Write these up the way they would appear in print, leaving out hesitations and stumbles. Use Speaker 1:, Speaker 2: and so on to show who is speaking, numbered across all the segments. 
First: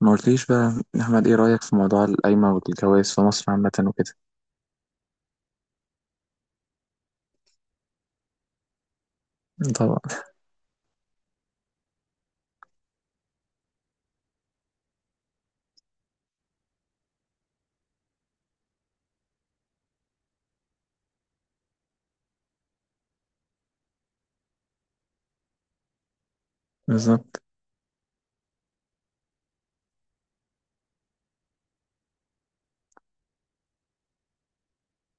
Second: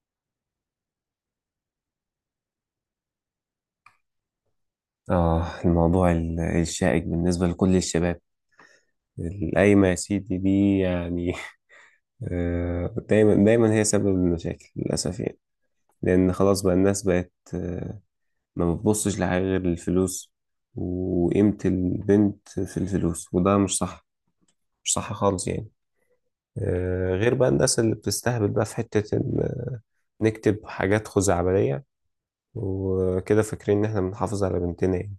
Speaker 1: ما قلتليش بقى يا أحمد، إيه رأيك في موضوع القايمة والجواز في مصر عامة وكده؟
Speaker 2: آه الموضوع الشائك بالنسبة لكل الشباب. القايمة يا
Speaker 1: طبعا.
Speaker 2: سيدي دي يعني. دايما دايما هي سبب المشاكل للأسف يعني. لأن خلاص بقى الناس بقت ما بتبصش لحاجة غير الفلوس، وقيمة البنت في الفلوس، وده مش صح. مش صح خالص يعني. غير
Speaker 1: بالظبط.
Speaker 2: بقى الناس اللي بتستهبل بقى في حتة إن نكتب حاجات خزعبلية وكده، فاكرين إن إحنا بنحافظ على بنتنا يعني.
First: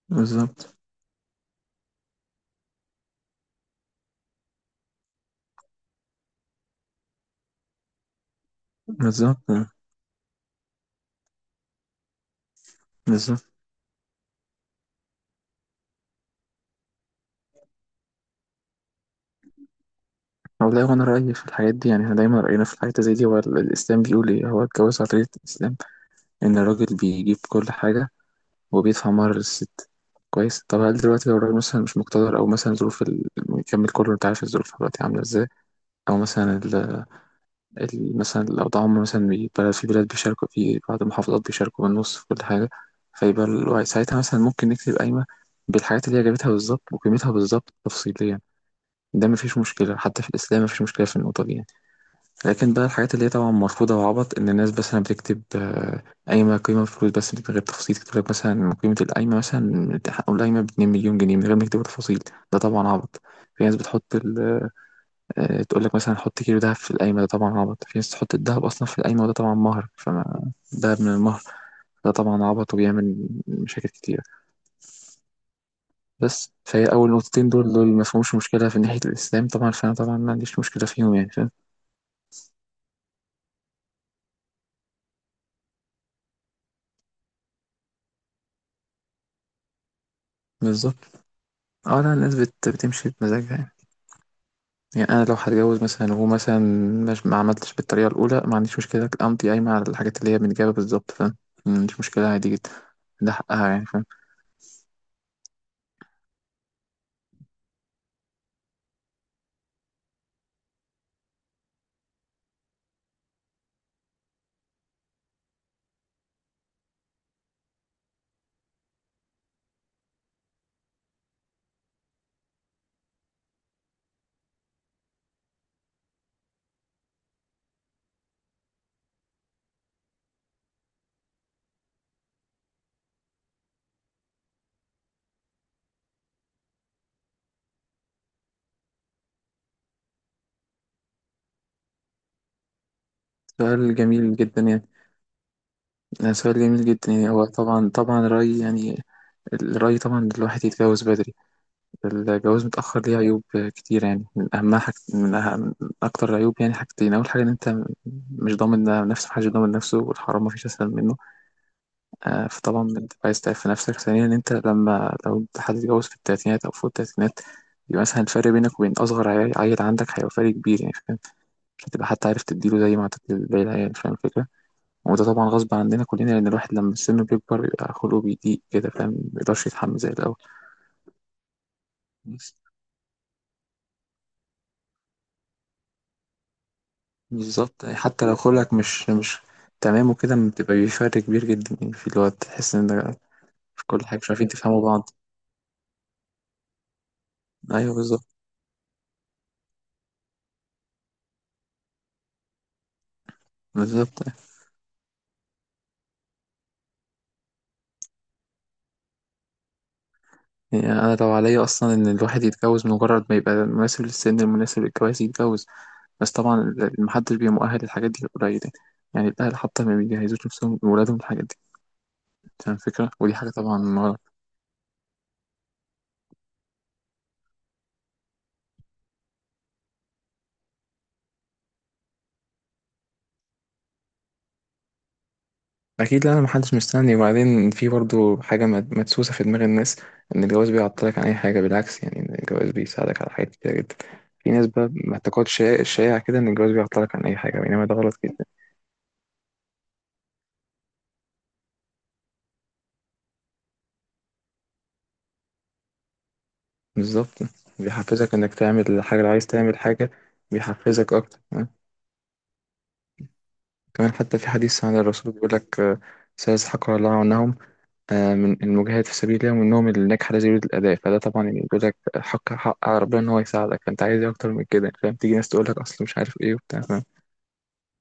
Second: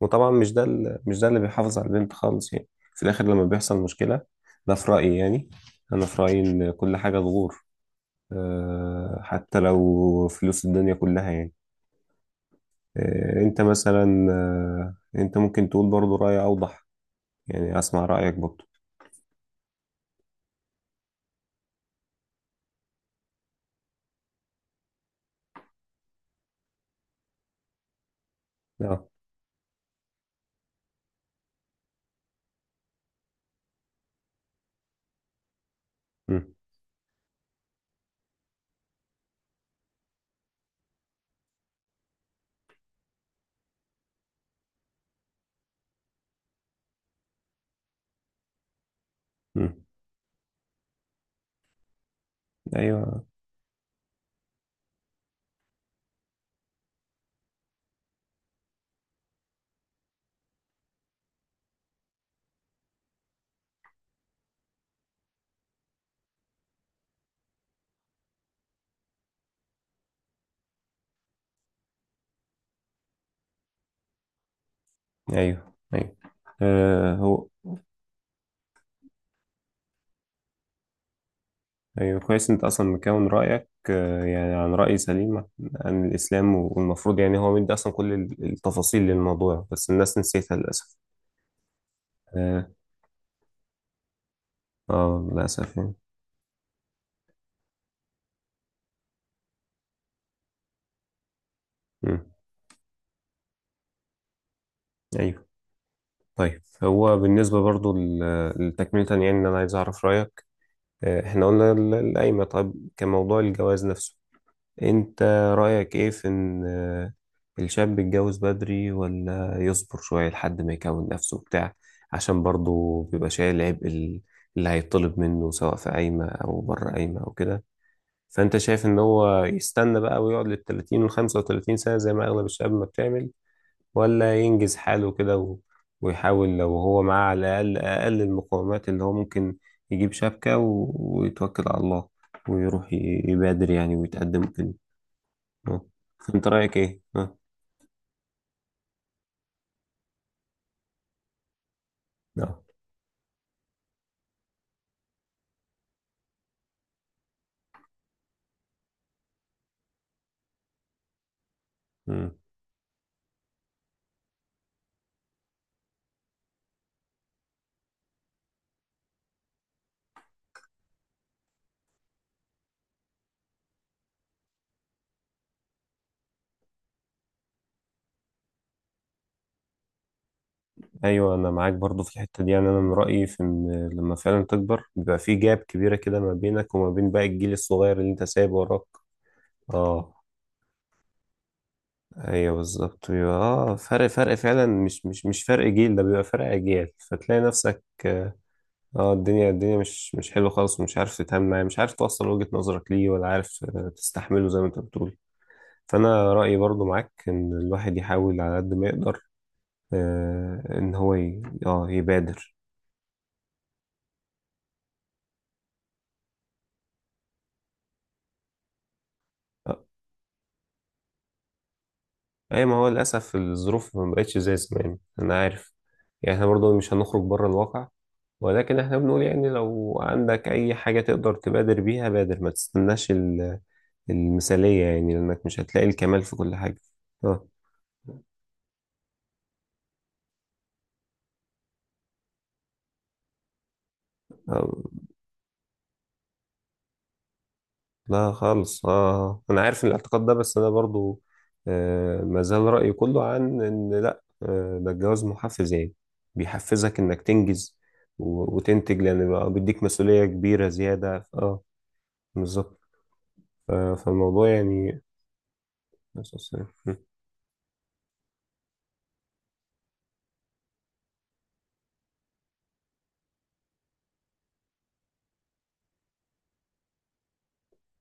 Speaker 2: وطبعا
Speaker 1: بالظبط.
Speaker 2: مش ده اللي بيحافظ على البنت خالص يعني في الاخر لما بيحصل مشكلة. ده في رأيي يعني. انا في رأيي ان كل حاجة تغور،
Speaker 1: بالظبط.
Speaker 2: حتى لو فلوس الدنيا كلها يعني.
Speaker 1: بالظبط.
Speaker 2: انت مثلا، انت ممكن تقول برضو رأي اوضح. يعني اسمع رأيك برضو.
Speaker 1: والله، وأنا رأيي في الحاجات دي يعني إحنا دايما رأينا في الحاجات زي دي هو الإسلام بيقول إيه. هو الجواز على طريقة الإسلام إن الراجل بيجيب كل حاجة
Speaker 2: اه.
Speaker 1: وبيدفع مهر للست. كويس. طب هل دلوقتي لو الراجل مثلا مش مقتدر، أو مثلا ظروف يكمل كله، أنت عارف الظروف دلوقتي عاملة إزاي، أو
Speaker 2: مم.
Speaker 1: مثلا مثلا لو ده عمر، مثلا بيبقى في بلاد بيشاركوا، في بعض المحافظات بيشاركوا بالنص في كل حاجة، فيبقى الوعي ساعتها مثلا ممكن نكتب قايمة بالحاجات اللي هي جابتها بالظبط وقيمتها بالظبط تفصيليا، ده مفيش
Speaker 2: مم.
Speaker 1: مشكلة، حتى في الإسلام مفيش مشكلة في النقطة دي يعني. لكن بقى الحاجات
Speaker 2: ايوه
Speaker 1: اللي هي طبعا مرفوضة وعبط إن الناس مثلا بتكتب قايمة قيمة بفلوس بس من غير تفصيل، تكتب لك مثلا قيمة القايمة مثلا حقوا القايمة بـ2 مليون جنيه من غير ما يكتبوا تفاصيل، ده طبعا عبط. في ناس بتحط ال تقول لك مثلا حط كيلو دهب في القايمة، ده طبعا عبط. في ناس تحط الدهب أصلا في القايمة، وده طبعا مهر فما دهب من المهر، ده طبعا عبط وبيعمل مشاكل كتيرة.
Speaker 2: ايوه ايوه.
Speaker 1: بس فهي أول
Speaker 2: هو
Speaker 1: نقطتين دول ما فيهمش مشكلة في ناحية الإسلام طبعا، فأنا طبعا ما عنديش مشكلة فيهم يعني، فاهم.
Speaker 2: ايوه كويس، انت اصلا مكون رايك يعني عن راي سليم عن الاسلام، والمفروض يعني هو مدي اصلا كل التفاصيل للموضوع، بس الناس نسيتها للاسف.
Speaker 1: بالظبط. اه لا، الناس
Speaker 2: اه.
Speaker 1: بتمشي بمزاجها يعني. يعني أنا لو
Speaker 2: للاسف
Speaker 1: هتجوز
Speaker 2: يعني.
Speaker 1: مثلا، وهو مثلا مش، ما عملتش بالطريقة الأولى، ما عنديش مشكلة أمضي قايمة على الحاجات اللي هي بنجابة بالظبط، فاهم. ما عنديش
Speaker 2: مم.
Speaker 1: مشكلة عادي جدا. ده حقها يعني، فاهم.
Speaker 2: ايوه. طيب هو بالنسبه برضو لتكمله يعني، ان انا عايز اعرف رايك. احنا قلنا القايمه، طيب كموضوع الجواز نفسه، انت رأيك ايه في ان الشاب يتجوز بدري ولا يصبر شوية لحد ما يكون نفسه بتاع؟ عشان برضه بيبقى شايل عبء اللي هيطلب منه سواء في قايمة او بره قايمة او كده. فانت شايف ان هو يستنى بقى ويقعد للتلاتين والخمسة وتلاتين سنة زي ما اغلب الشباب ما بتعمل، ولا ينجز حاله كده ويحاول لو هو معاه على الاقل اقل المقومات اللي هو ممكن، يجيب شبكة ويتوكل على الله، ويروح يبادر
Speaker 1: سؤال
Speaker 2: يعني
Speaker 1: جميل
Speaker 2: ويتقدم
Speaker 1: جدا
Speaker 2: كده؟
Speaker 1: يعني.
Speaker 2: آه.
Speaker 1: ده
Speaker 2: انت
Speaker 1: سؤال
Speaker 2: رأيك
Speaker 1: جميل
Speaker 2: ايه؟
Speaker 1: جدا يعني.
Speaker 2: آه.
Speaker 1: هو طبعا طبعا الرأي يعني، الرأي طبعا إن الواحد يتجوز بدري.
Speaker 2: اه.
Speaker 1: الجواز متأخر ليه عيوب كتير يعني، من أهمها حاجة أهم من أكتر العيوب يعني حاجتين. أول حاجة إن أنت مش ضامن نفسك، محدش ضامن نفسه، والحرام مفيش أسهل منه.
Speaker 2: مم.
Speaker 1: آه فطبعا أنت عايز تعرف نفسك. ثانيا إن أنت لما، لو أنت حد اتجوز في التلاتينات أو فوق التلاتينات، يبقى مثلا الفرق بينك وبين أصغر عيل عندك هيبقى فرق كبير يعني، فاهم. مش هتبقى حتى عارف تديله زي ما هتدي باقي العيال، فاهم الفكرة. وده طبعا غصب عننا كلنا، لأن الواحد لما السن بيكبر بيبقى خلقه بيضيق كده، فاهم، مبيقدرش يتحمل زي الأول.
Speaker 2: ايوه، انا معاك برضو في الحتة دي
Speaker 1: بس.
Speaker 2: يعني. انا من رأيي في ان لما فعلا تكبر بيبقى في جاب كبيرة كده ما بينك وما بين باقي الجيل
Speaker 1: بالظبط يعني.
Speaker 2: الصغير اللي انت
Speaker 1: حتى لو
Speaker 2: سايبه
Speaker 1: خلقك
Speaker 2: وراك.
Speaker 1: مش تمام
Speaker 2: اه.
Speaker 1: وكده بتبقى بفرق كبير جدا يعني، في الوقت
Speaker 2: ايوه
Speaker 1: تحس إن
Speaker 2: بالظبط،
Speaker 1: ده
Speaker 2: بيبقى اه
Speaker 1: في كل
Speaker 2: فرق
Speaker 1: حاجة مش
Speaker 2: فرق
Speaker 1: عارفين
Speaker 2: فعلا،
Speaker 1: تفهموا
Speaker 2: مش
Speaker 1: بعض.
Speaker 2: مش مش فرق جيل، ده بيبقى فرق اجيال، فتلاقي نفسك
Speaker 1: أيوه بالظبط.
Speaker 2: اه. الدنيا مش حلوه خالص، ومش عارف تتعامل معاه، مش عارف توصل وجهة نظرك ليه، ولا عارف
Speaker 1: بالظبط
Speaker 2: تستحمله زي ما انت بتقول. فانا رأيي برضو معاك ان الواحد يحاول على قد ما يقدر،
Speaker 1: يعني
Speaker 2: ان هو
Speaker 1: أنا لو
Speaker 2: ي...
Speaker 1: عليا،
Speaker 2: اه
Speaker 1: أصلا إن الواحد
Speaker 2: يبادر.
Speaker 1: يتجوز مجرد ما يبقى مناسب للسن المناسب للجواز يتجوز. بس طبعا محدش بيبقى مؤهل للحاجات دي، قليل يعني. الأهل حتى
Speaker 2: آه،
Speaker 1: ما بيجهزوش نفسهم لولادهم الحاجات دي.
Speaker 2: اي ما
Speaker 1: فاهم
Speaker 2: هو
Speaker 1: الفكرة، ودي
Speaker 2: للاسف
Speaker 1: حاجة طبعا.
Speaker 2: الظروف ما بقتش زي زمان، انا عارف. يعني احنا برضو مش هنخرج بره الواقع، ولكن احنا بنقول يعني لو عندك اي حاجة تقدر تبادر بيها، بادر. ما تستناش المثالية يعني، لانك مش هتلاقي الكمال
Speaker 1: اكيد. لا
Speaker 2: في
Speaker 1: انا
Speaker 2: كل
Speaker 1: محدش
Speaker 2: حاجة.
Speaker 1: مستني.
Speaker 2: اه.
Speaker 1: وبعدين في برضو حاجه مدسوسه في دماغ الناس ان الجواز بيعطلك عن اي حاجه، بالعكس يعني، إن الجواز بيساعدك على حاجات كتير جدا. في ناس
Speaker 2: آه،
Speaker 1: بقى معتقد شائع شائع كده ان الجواز بيعطلك عن اي حاجه، بينما ده غلط
Speaker 2: لا
Speaker 1: جدا.
Speaker 2: خالص. اه انا عارف إن الاعتقاد ده، بس انا برضو آه ما زال رأيي كله عن ان لا، آه ده الجواز محفز يعني، بيحفزك انك
Speaker 1: بالظبط.
Speaker 2: تنجز
Speaker 1: بيحفزك انك تعمل
Speaker 2: وتنتج،
Speaker 1: الحاجه لو
Speaker 2: لان
Speaker 1: عايز
Speaker 2: بقى
Speaker 1: تعمل
Speaker 2: بيديك
Speaker 1: حاجه.
Speaker 2: مسؤولية كبيرة
Speaker 1: بيحفزك
Speaker 2: زيادة.
Speaker 1: اكتر
Speaker 2: اه
Speaker 1: أه؟
Speaker 2: بالظبط. آه
Speaker 1: كمان حتى في
Speaker 2: فالموضوع
Speaker 1: حديث عن
Speaker 2: يعني.
Speaker 1: الرسول بيقول لك سيزحق الله عنهم من المجاهد في سبيل الله، ومنهم اللي نجح لا يريد الأداء. فده طبعا يعني بيقول لك حق حق على ربنا إن هو يساعدك، فأنت عايز إيه أكتر من كده، فاهم. تيجي ناس تقول لك أصل مش عارف إيه وبتاع، فاهم.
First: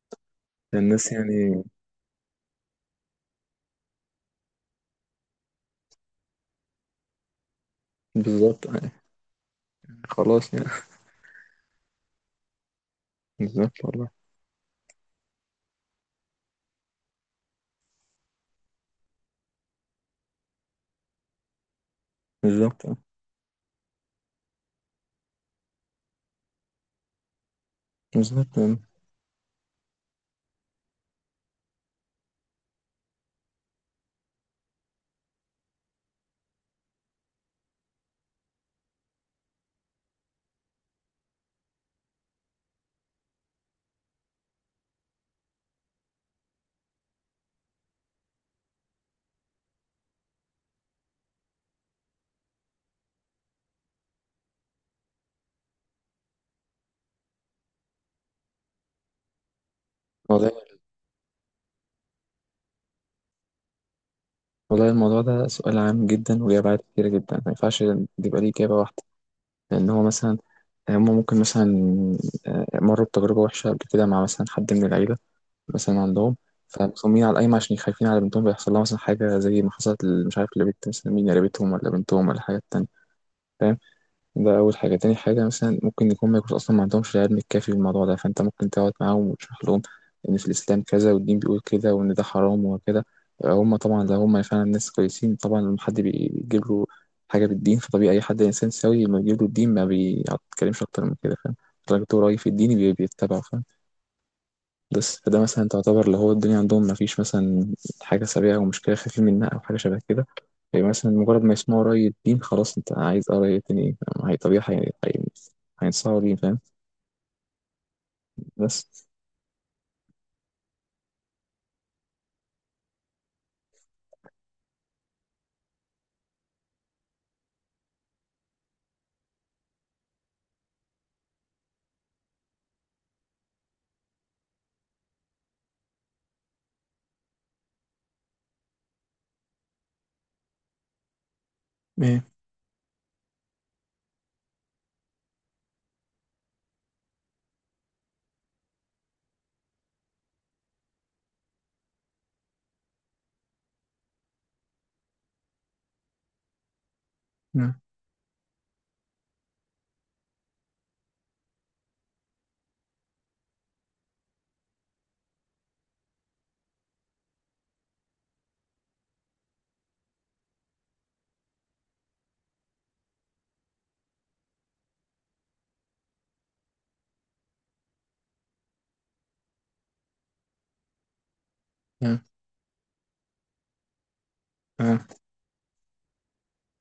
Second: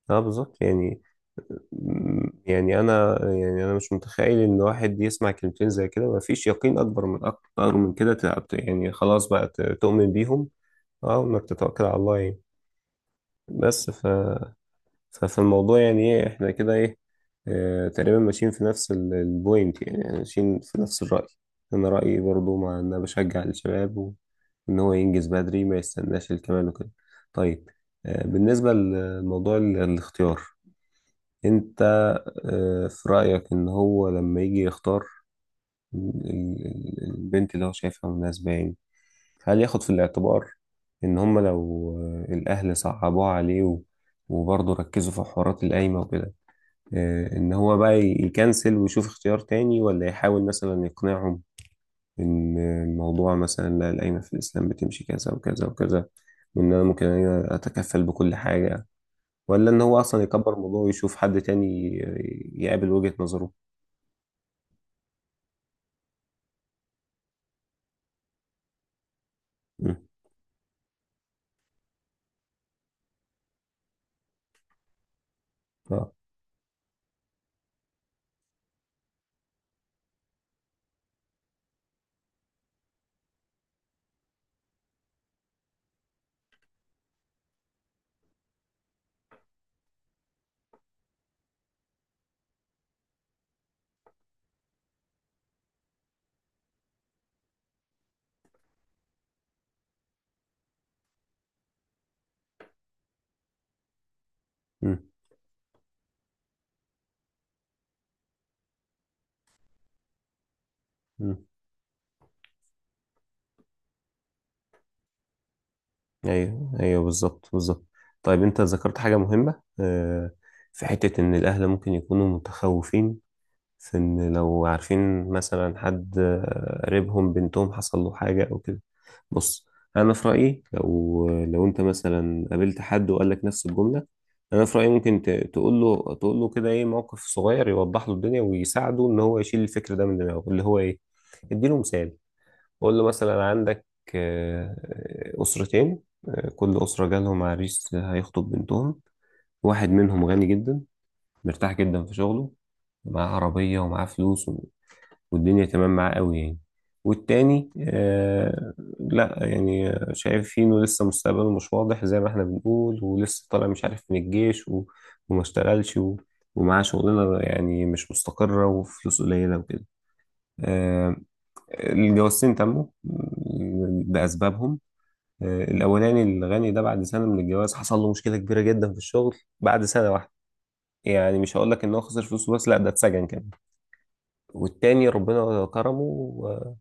Speaker 2: اه بالظبط يعني.
Speaker 1: الناس يعني.
Speaker 2: يعني انا، يعني انا مش متخيل ان واحد يسمع كلمتين زي كده ما فيش يقين اكبر من اكتر من كده.
Speaker 1: بالظبط.
Speaker 2: يعني خلاص بقى تؤمن بيهم.
Speaker 1: خلاص يعني.
Speaker 2: اه، وانك تتوكل على الله يعني.
Speaker 1: بالظبط
Speaker 2: بس ف...
Speaker 1: والله.
Speaker 2: ففي الموضوع يعني، ايه، احنا كده ايه. اه تقريبا ماشيين في نفس البوينت يعني، يعني ماشيين في نفس الرأي. انا رأيي برضو مع ان
Speaker 1: بالظبط.
Speaker 2: انا بشجع الشباب ان هو ينجز بدري، ما يستناش الكمال وكده. طيب. اه
Speaker 1: بالظبط.
Speaker 2: بالنسبة
Speaker 1: آه.
Speaker 2: لموضوع الاختيار، انت اه في رأيك ان هو لما يجي يختار البنت اللي هو شايفها مناسبة يعني، هل ياخد في الاعتبار ان هم لو الاهل صعبوه عليه وبرضه ركزوا في حوارات القايمة وكده، ان هو بقى يكنسل ويشوف اختيار تاني، ولا يحاول مثلا يقنعهم ان الموضوع مثلا، لا، القايمة في الاسلام بتمشي كذا وكذا وكذا، وان انا ممكن أنا اتكفل بكل حاجة، ولا ان هو اصلا
Speaker 1: والله.
Speaker 2: يكبر الموضوع ويشوف حد تاني يقابل وجهة نظره؟
Speaker 1: والله الموضوع ده سؤال عام جدا وليه أبعاد كتيرة جدا، ما ينفعش يبقى ليه إجابة واحدة. لأن
Speaker 2: م.
Speaker 1: هو مثلا هم ممكن مثلا مروا بتجربة وحشة قبل كده مع مثلا حد من العيلة مثلا
Speaker 2: اه.
Speaker 1: عندهم، فمصممين على القايمة عشان خايفين على بنتهم بيحصل لها مثلا حاجة زي ما حصلت مش عارف لبنت مثلا مين، قريبتهم ولا بنتهم ولا حاجة تانية، فاهم. ده أول حاجة. تاني حاجة مثلا ممكن يكون، ما يكونوا أصلا ما عندهمش العلم الكافي بالموضوع ده، فأنت ممكن تقعد معاهم وتشرح لهم إن في الإسلام كذا والدين بيقول كده وإن ده حرام وكده. هم طبعا لو هم فعلا ناس كويسين، طبعا لما حد بيجيب له حاجة بالدين، فطبيعي أي حد إنسان سوي لما بيجيب له الدين ما بيتكلمش أكتر من كده، فاهم. الراجل رأي في الدين بيتبعه، فاهم.
Speaker 2: م.
Speaker 1: بس فده مثلا تعتبر اللي هو الدنيا عندهم ما فيش مثلا حاجة سريعة أو مشكلة خفيفة منها أو حاجة شبه كده. يعني مثلا
Speaker 2: م.
Speaker 1: مجرد ما يسمعوا رأي الدين خلاص، أنت عايز آه رأي الدين إيه. هي طبيعي هينصحوا ليه، فاهم.
Speaker 2: ايوه ايوه بالظبط بالظبط. طيب انت ذكرت
Speaker 1: بس
Speaker 2: حاجه مهمه، في حته ان الاهل ممكن يكونوا متخوفين في ان لو عارفين مثلا حد قريبهم بنتهم حصل له حاجه او كده. بص، انا في رايي لو انت مثلا قابلت حد وقال لك نفس الجمله، انا في رايي ممكن تقول له كده ايه موقف صغير يوضح له الدنيا ويساعده ان هو يشيل الفكر ده من دماغه اللي هو ايه. اديله مثال.
Speaker 1: إيه.
Speaker 2: قول له مثلا: عندك آه، أسرتين، كل أسرة جالهم عريس هيخطب بنتهم. واحد منهم غني جدا، مرتاح جدا في شغله، معاه عربية ومعاه فلوس والدنيا تمام معاه قوي يعني. والتاني
Speaker 1: آه.
Speaker 2: آه لا يعني، شايف فيه إنه لسه مستقبله مش واضح زي ما إحنا بنقول، ولسه طالع مش عارف من الجيش وما اشتغلش ومعاه شغلانة يعني مش مستقرة وفلوس قليلة وكده. آه، الجوازتين تموا لأسبابهم. الأولاني الغني ده بعد سنة من الجواز حصل له مشكلة كبيرة جدا في الشغل بعد سنة واحدة. يعني مش هقول لك إن هو
Speaker 1: آه.
Speaker 2: خسر فلوسه، بس لا ده اتسجن كمان.
Speaker 1: آه.
Speaker 2: والتاني ربنا كرمه و-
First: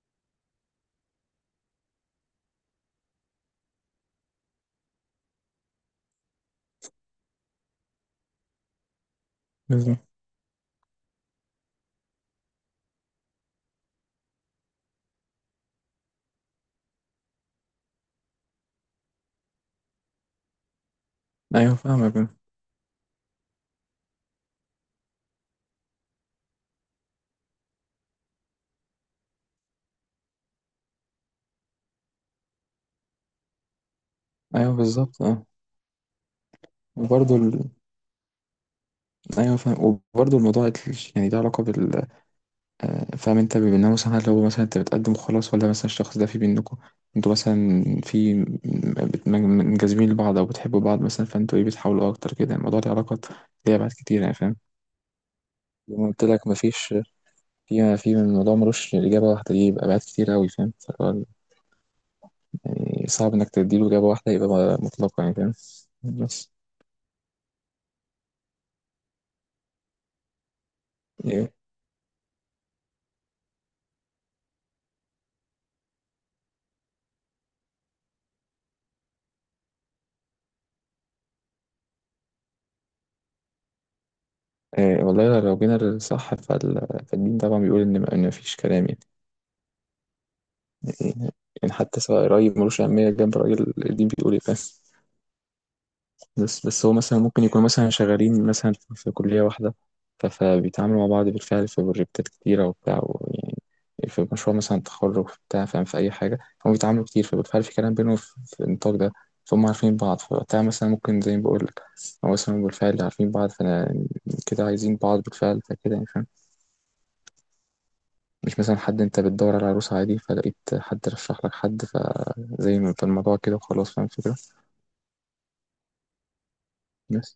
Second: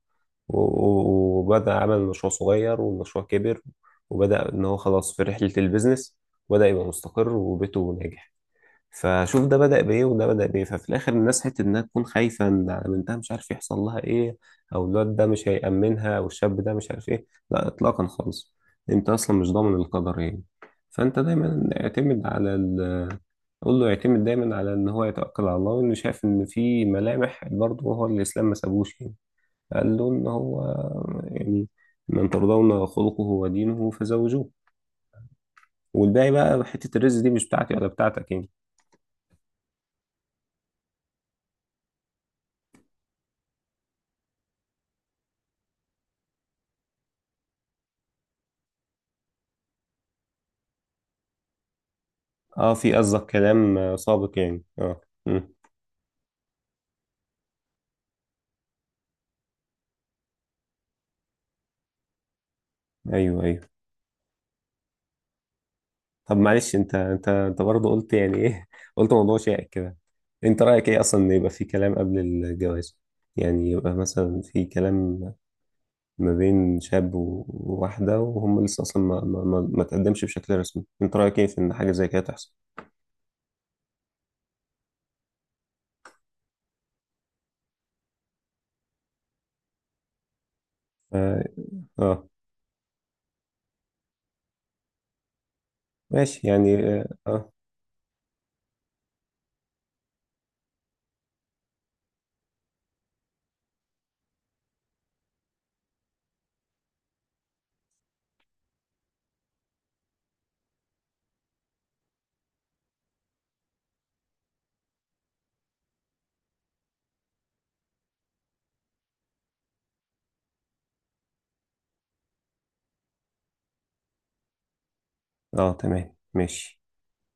Speaker 2: و- وبدأ عمل مشروع صغير، والمشروع كبر، وبدأ إن هو خلاص في رحلة البيزنس، وبدأ يبقى مستقر وبيته ناجح. فشوف ده بدأ
Speaker 1: بالظبط.
Speaker 2: بإيه وده بدأ بإيه. ففي الآخر الناس حتة إنها تكون خايفة إن على بنتها مش عارف يحصل لها إيه، أو الواد ده مش هيأمنها، أو الشاب ده مش عارف إيه، لا إطلاقا خالص. أنت أصلا مش ضامن القدر يعني. فأنت دايما
Speaker 1: أيوه
Speaker 2: اعتمد
Speaker 1: فاهمك.
Speaker 2: على ال قول له يعتمد دايما على إن هو يتوكل على الله، وإنه شايف إن في ملامح برضه. هو الإسلام ما سابوش يعني، قال له إن هو يعني: من ترضون خلقه ودينه فزوجوه.
Speaker 1: أيوه بالظبط أه.
Speaker 2: والباقي بقى حتة الرزق دي
Speaker 1: وبرضه
Speaker 2: مش
Speaker 1: ال...
Speaker 2: بتاعتي ولا بتاعتك يعني.
Speaker 1: أيوه فاهم. وبرضه الموضوع يعني له علاقة بال فاهم انت، بيبقى إنها مثلا هل هو مثلا، انت بتقدم خلاص ولا مثلا الشخص ده في بينكم انتوا مثلا في منجذبين لبعض او بتحبوا بعض مثلا، فانتوا ايه بتحاولوا اكتر كده.
Speaker 2: اه
Speaker 1: الموضوع ده
Speaker 2: في
Speaker 1: علاقات
Speaker 2: قصدك
Speaker 1: ليها
Speaker 2: كلام
Speaker 1: ابعاد كتير يعني،
Speaker 2: سابق
Speaker 1: فاهم.
Speaker 2: يعني. اه. مم.
Speaker 1: زي ما قلت لك، مفيش في الموضوع ملوش اجابه واحده دي، يبقى ابعاد كتير قوي، فاهم. فهو يعني صعب
Speaker 2: ايوه
Speaker 1: انك
Speaker 2: ايوه.
Speaker 1: تديله اجابه واحده يبقى مطلقه يعني، فاهم.
Speaker 2: طب
Speaker 1: بس
Speaker 2: معلش، انت برضه قلت يعني ايه قلت موضوع شائك كده. انت رايك ايه اصلا ان يبقى
Speaker 1: ايه؟
Speaker 2: في كلام قبل الجواز؟ يعني يبقى مثلا في كلام ما بين شاب وواحده، وهم لسه اصلا ما تقدمش بشكل رسمي. انت رايك ايه في ان حاجه زي كده تحصل؟
Speaker 1: إيه، والله لو جينا للصح فالدين طبعا بيقول ان، إن مفيش كلام يعني.
Speaker 2: اه.
Speaker 1: يعني حتى سواء
Speaker 2: آه.
Speaker 1: رأي ملوش أهمية جنب رأي الدين. بيقول إيه، فاهم.
Speaker 2: ماشي
Speaker 1: بس
Speaker 2: يعني.
Speaker 1: بس هو
Speaker 2: اه.
Speaker 1: مثلا ممكن
Speaker 2: اه.
Speaker 1: يكونوا مثلا شغالين مثلا في كلية واحدة، فبيتعاملوا مع بعض بالفعل في بروجكتات كتيرة وبتاع، يعني في مشروع مثلا تخرج في بتاع، فاهم، في أي حاجة، فهم بيتعاملوا كتير فبالفعل في كلام بينهم في النطاق ده. فهم عارفين بعض، فوقتها مثلا ممكن زي ما بقول لك هو مثلا بالفعل عارفين بعض، فأنا كده عايزين بعض بالفعل، فكده يعني، فاهم. مش مثلا حد انت بتدور على عروسة عادي فلقيت حد رشح لك حد فزي ما، فالموضوع كده وخلاص، فاهم الفكرة.
Speaker 2: آه. تمام ماشي.
Speaker 1: بس